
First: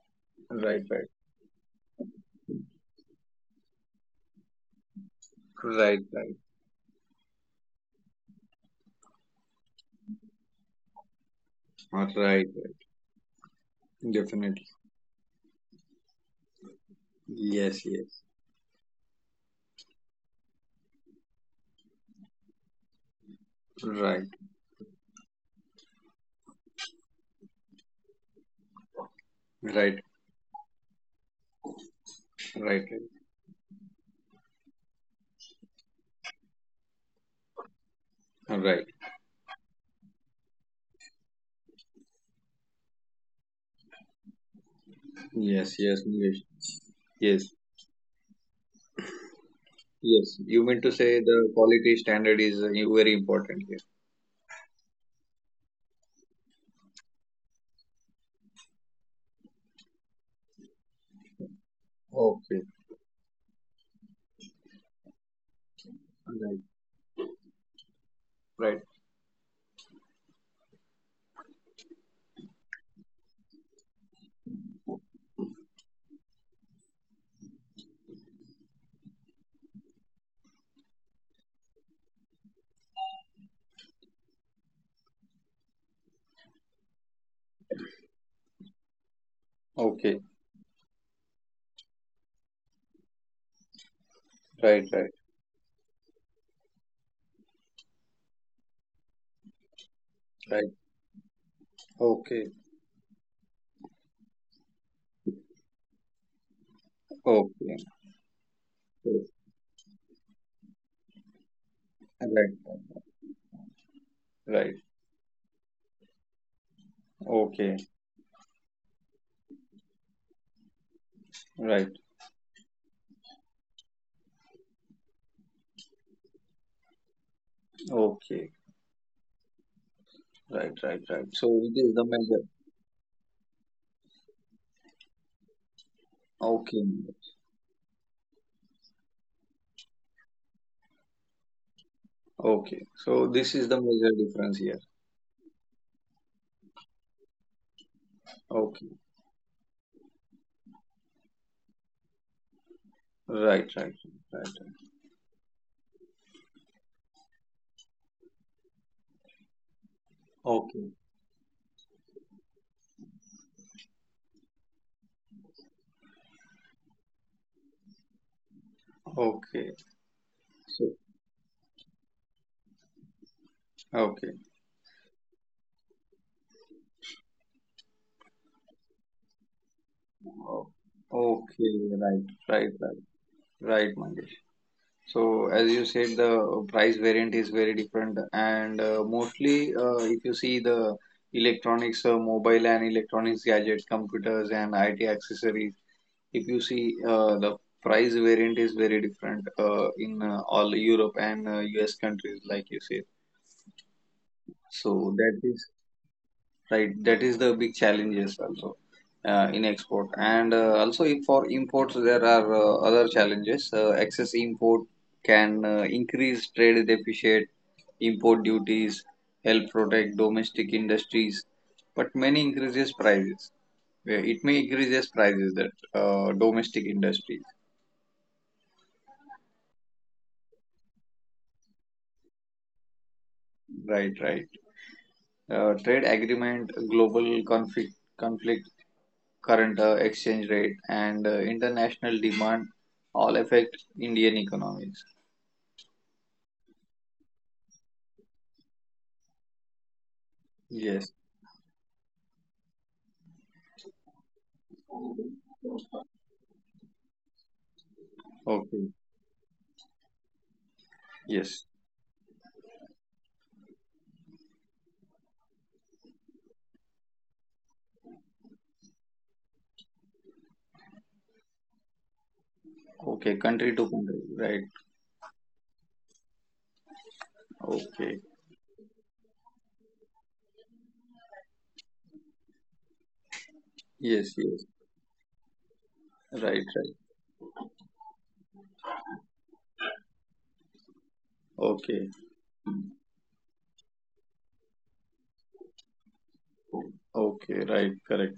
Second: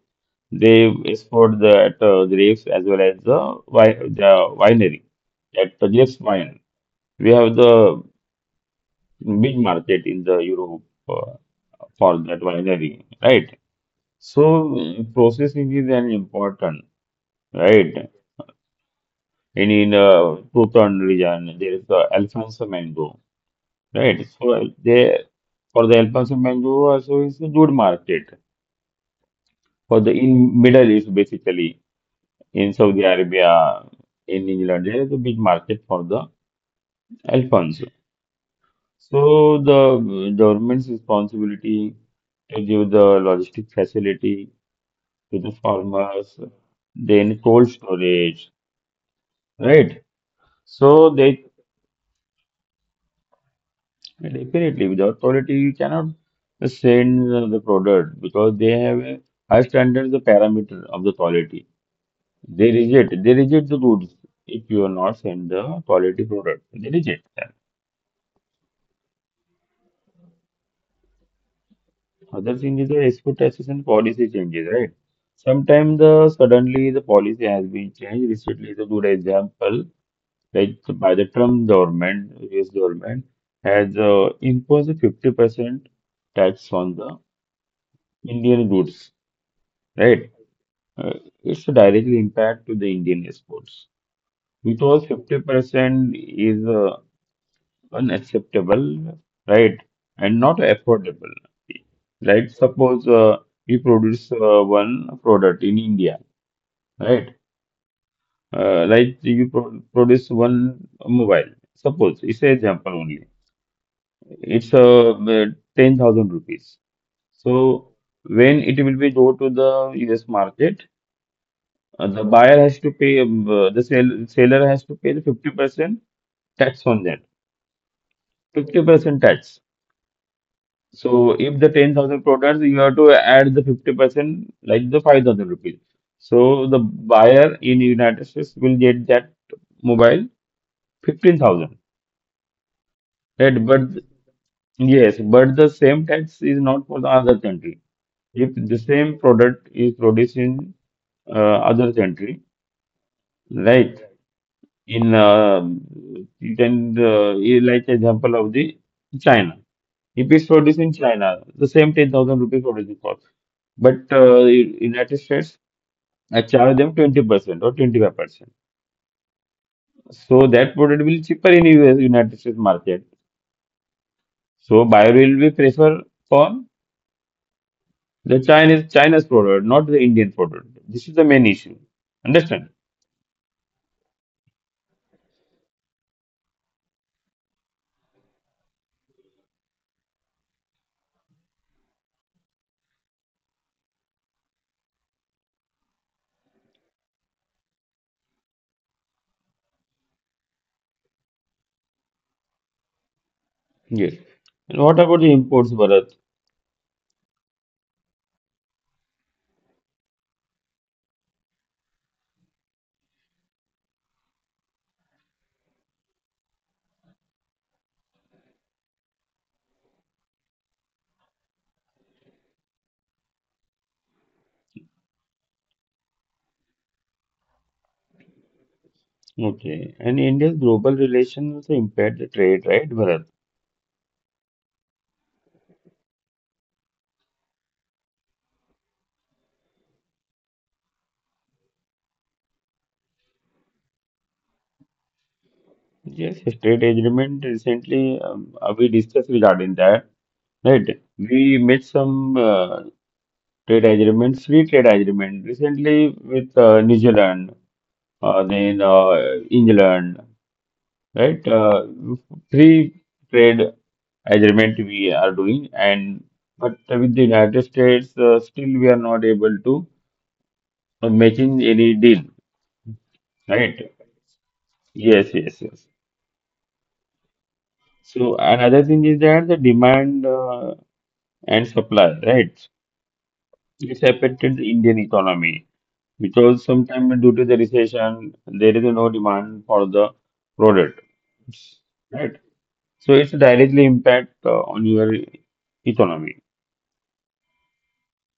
Speaker 2: Right,
Speaker 1: They
Speaker 2: right,
Speaker 1: export the grapes as well as the wi- the winery at the
Speaker 2: right,
Speaker 1: grapes wine. We have the big market in the Europe uh,
Speaker 2: right,
Speaker 1: for that
Speaker 2: right, right.
Speaker 1: winery, right? So
Speaker 2: Definitely.
Speaker 1: mm, processing is an important,
Speaker 2: Yes,
Speaker 1: right?
Speaker 2: yes.
Speaker 1: And in Proton region, there is the Alfonso mango. Right.
Speaker 2: Right,
Speaker 1: So they for the El Paso mango also is a good market for
Speaker 2: right,
Speaker 1: the in Middle East, basically in
Speaker 2: right, right.
Speaker 1: Saudi Arabia, in England there is a big market for the Alfonso.
Speaker 2: Right.
Speaker 1: So the government's responsibility to give the logistic facility to the
Speaker 2: Yes, yes,
Speaker 1: farmers,
Speaker 2: Mangesh.
Speaker 1: then
Speaker 2: Yes.
Speaker 1: cold storage, right?
Speaker 2: Yes, you mean to
Speaker 1: So
Speaker 2: say
Speaker 1: they
Speaker 2: the quality standard is very important here.
Speaker 1: definitely, without quality, you cannot send the product because they have a high standards, the parameter of the quality.
Speaker 2: Okay,
Speaker 1: They reject the goods if you are not send the quality
Speaker 2: right,
Speaker 1: product. They reject that.
Speaker 2: right.
Speaker 1: Other thing is the export taxes and policy changes, right? Sometimes the suddenly the policy has been changed. Recently, is a good example, like by the Trump government, US government has imposed a 50% tax on the Indian goods,
Speaker 2: Okay,
Speaker 1: right? Uh, it's directly impact to the Indian sports
Speaker 2: right,
Speaker 1: because
Speaker 2: right,
Speaker 1: 50% is unacceptable, right? And not
Speaker 2: right.
Speaker 1: affordable, right?
Speaker 2: Okay,
Speaker 1: Suppose you produce one product in India, right?
Speaker 2: okay,
Speaker 1: Like
Speaker 2: right,
Speaker 1: you pro produce one mobile. Suppose it's an example only. It's
Speaker 2: right.
Speaker 1: 10,000 rupees.
Speaker 2: Okay,
Speaker 1: So when it will be go to the US market,
Speaker 2: right.
Speaker 1: The buyer has to pay, the seller has to pay the 50% tax on that.
Speaker 2: Okay,
Speaker 1: 50% tax.
Speaker 2: right, right, right.
Speaker 1: So
Speaker 2: So
Speaker 1: if the
Speaker 2: it is the
Speaker 1: 10,000
Speaker 2: major.
Speaker 1: products, you have to add the 50% like the 5,000 rupees. So the
Speaker 2: Okay,
Speaker 1: buyer in United States will get that mobile 15,000.
Speaker 2: okay. So this
Speaker 1: Right?
Speaker 2: is the
Speaker 1: But
Speaker 2: major difference here.
Speaker 1: yes, but the same tax is not for the other country. If the
Speaker 2: Okay,
Speaker 1: same product is produced in other country,
Speaker 2: right, right, right,
Speaker 1: right?
Speaker 2: right.
Speaker 1: in then Like example of the China. If it's produced
Speaker 2: Okay,
Speaker 1: in China, the same 10,000 rupees producing cost, but in United States, I charge them 20% or 25%.
Speaker 2: okay.
Speaker 1: So that
Speaker 2: So
Speaker 1: product will cheaper in US United States market.
Speaker 2: okay.
Speaker 1: So buyer will be prefer for the Chinese China's product, not the Indian
Speaker 2: Oh,
Speaker 1: product. This is the main
Speaker 2: okay.
Speaker 1: issue.
Speaker 2: Right,
Speaker 1: Understand?
Speaker 2: right, right, right, Mangesh. So as you said, the price variant is very different, and mostly if you see the electronics, mobile and electronics gadgets, computers and IT accessories, if you see the price variant is very different in all Europe and US countries, like you said.
Speaker 1: Yes. And what
Speaker 2: So
Speaker 1: about the
Speaker 2: that is
Speaker 1: imports, Bharat?
Speaker 2: right. That is the big challenges also in export, and also if for imports there are other challenges. Excess import can increase trade deficit. Import duties help protect domestic industries, but many increases prices. Yeah, it may increases prices that domestic industries.
Speaker 1: Okay. And India's global relations also impair the trade, right, Bharat?
Speaker 2: Right, right. Trade agreement, global conflict, conflict, current exchange rate, and international demand all affect Indian economies.
Speaker 1: Yes, state agreement recently we discussed regarding that, right?
Speaker 2: Yes.
Speaker 1: We made some trade agreements, free trade agreement recently with New Zealand, then
Speaker 2: Okay.
Speaker 1: England, right?
Speaker 2: Yes.
Speaker 1: Free trade agreement we are doing, and but with the United States, still we are not able to making any deal,
Speaker 2: Okay. Country
Speaker 1: right?
Speaker 2: to country. Right.
Speaker 1: Yes, yes, yes.
Speaker 2: Okay.
Speaker 1: So another thing is that the demand and supply, right? It's
Speaker 2: Yes.
Speaker 1: affected
Speaker 2: Yes.
Speaker 1: the Indian economy because
Speaker 2: Right. Right.
Speaker 1: sometimes due to the recession, there is no demand for the product,
Speaker 2: Okay.
Speaker 1: right? So it's directly impact on your economy.
Speaker 2: Okay. Right. Correct.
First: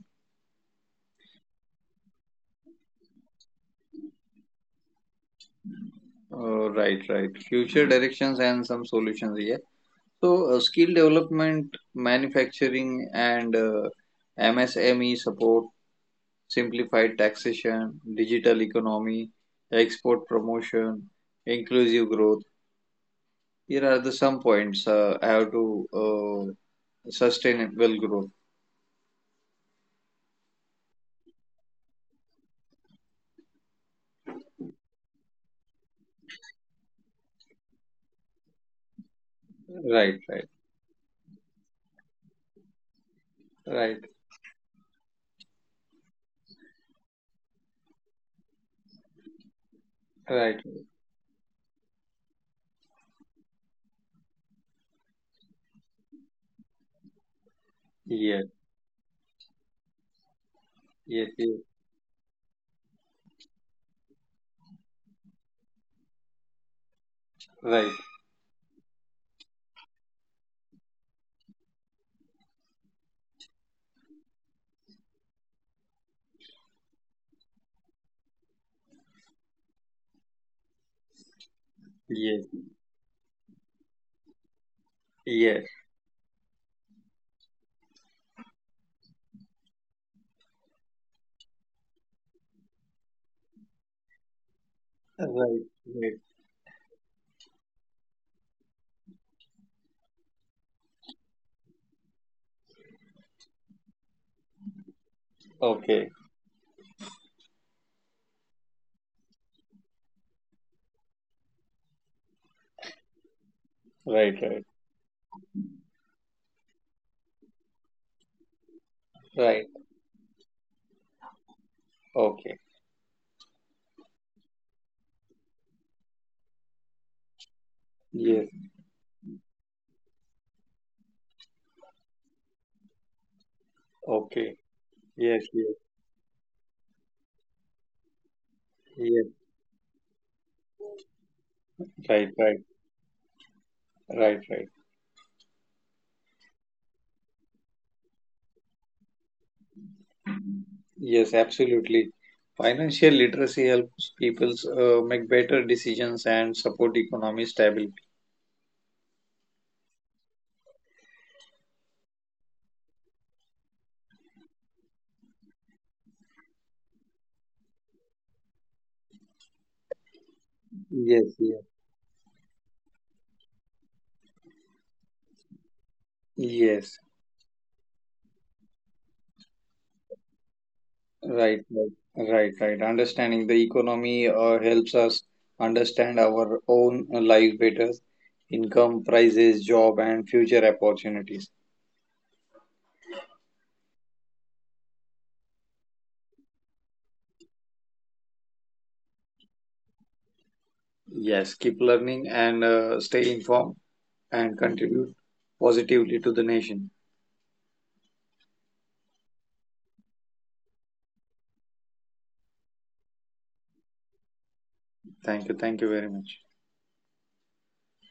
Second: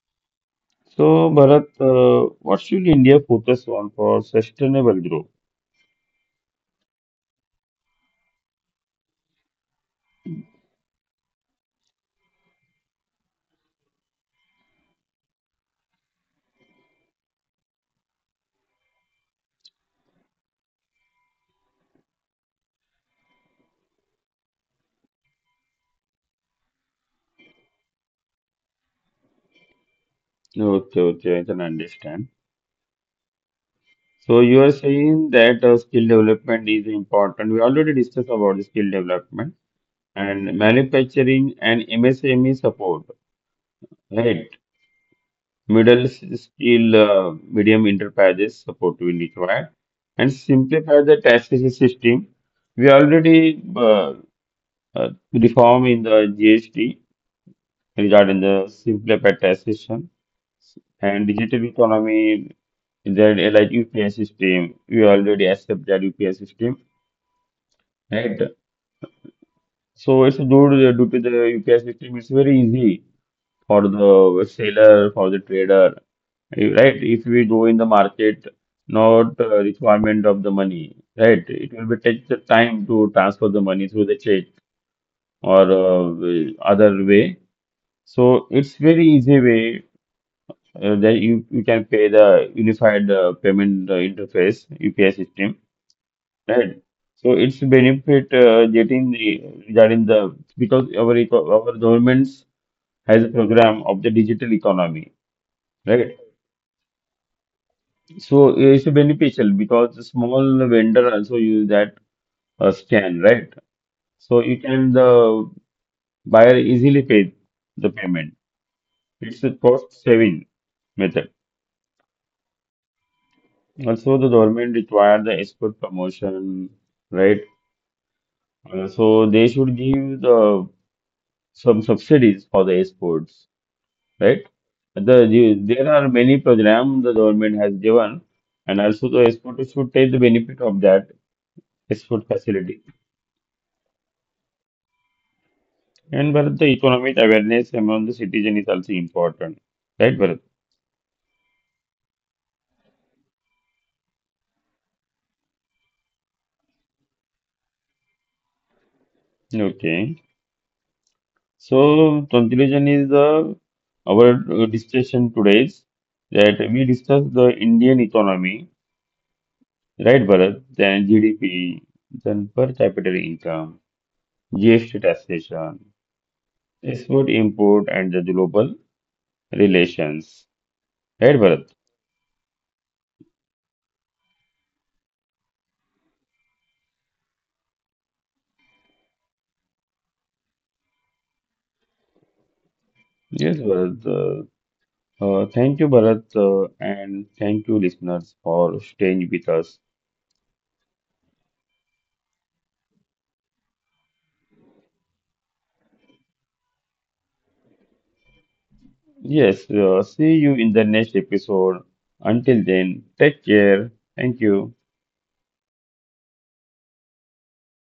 Speaker 1: So Bharat, what should India focus on for sustainable growth?
Speaker 2: Oh, right, right. Future directions and some solutions. Yeah. So, skill development, manufacturing, and MSME support, simplified taxation, digital economy, export promotion, inclusive growth. Here are the some points I have to sustainable growth.
Speaker 1: Okay, okay, I can understand. So you are saying that skill development is important. We already discussed about the skill development
Speaker 2: Right, right,
Speaker 1: and manufacturing and MSME support,
Speaker 2: right,
Speaker 1: right? Middle steel medium interpages support will require and
Speaker 2: right.
Speaker 1: simplify the taxation system. We already reform in the GST regarding
Speaker 2: Yes,
Speaker 1: the simplified taxation and
Speaker 2: yes, yes.
Speaker 1: digital economy. That like UPI system, we already accept that UPI system,
Speaker 2: Right.
Speaker 1: right? So it's due to the UPI system. It's very easy for the seller, for the trader, right? If we go in the market, not requirement of the money, right? It will be take the
Speaker 2: Yes,
Speaker 1: time to transfer the money through the check or
Speaker 2: yes.
Speaker 1: the other way. So it's very easy way that you can pay the unified payment interface UPI system,
Speaker 2: Right, right.
Speaker 1: right? So it's benefit getting the, regarding the because our our governments has a program of the digital economy,
Speaker 2: Okay.
Speaker 1: right? So it's beneficial because the small vendor also use that scan, right?
Speaker 2: Right,
Speaker 1: So you
Speaker 2: right,
Speaker 1: can the buyer easily pay the payment. It's a
Speaker 2: right.
Speaker 1: cost saving method.
Speaker 2: Okay.
Speaker 1: Also, the government require the export promotion, right?
Speaker 2: Yes.
Speaker 1: So they should give the some subsidies for the exports, right?
Speaker 2: Okay. Yes. Yes.
Speaker 1: There are many programs the government has given, and also the
Speaker 2: Yes.
Speaker 1: exporters should take the benefit of that export
Speaker 2: Right. Right.
Speaker 1: facility.
Speaker 2: Right. Right.
Speaker 1: And Bharat, the economic awareness among the citizen is also important, right, Bharat?
Speaker 2: Yes, absolutely. Financial literacy helps people make better decisions and support economic stability.
Speaker 1: Okay. So conclusion is the our discussion today is that we discuss the Indian economy, right, Bharat? Then
Speaker 2: Yes, yes,
Speaker 1: GDP, then per capita income, GST taxation,
Speaker 2: yes.
Speaker 1: export import, and the global relations, right,
Speaker 2: Right,
Speaker 1: Bharat?
Speaker 2: right, right, right. Understanding the economy helps us understand our own life better, income, prices, job, and future opportunities.
Speaker 1: Yes, Bharat. Thank you, Bharat, and thank you, listeners, for staying with us.
Speaker 2: Yes, keep learning and stay informed and contribute positively to the nation.
Speaker 1: Yes, see you in the next episode. Until then, take care. Thank you.
Speaker 2: Thank you. Thank you very much.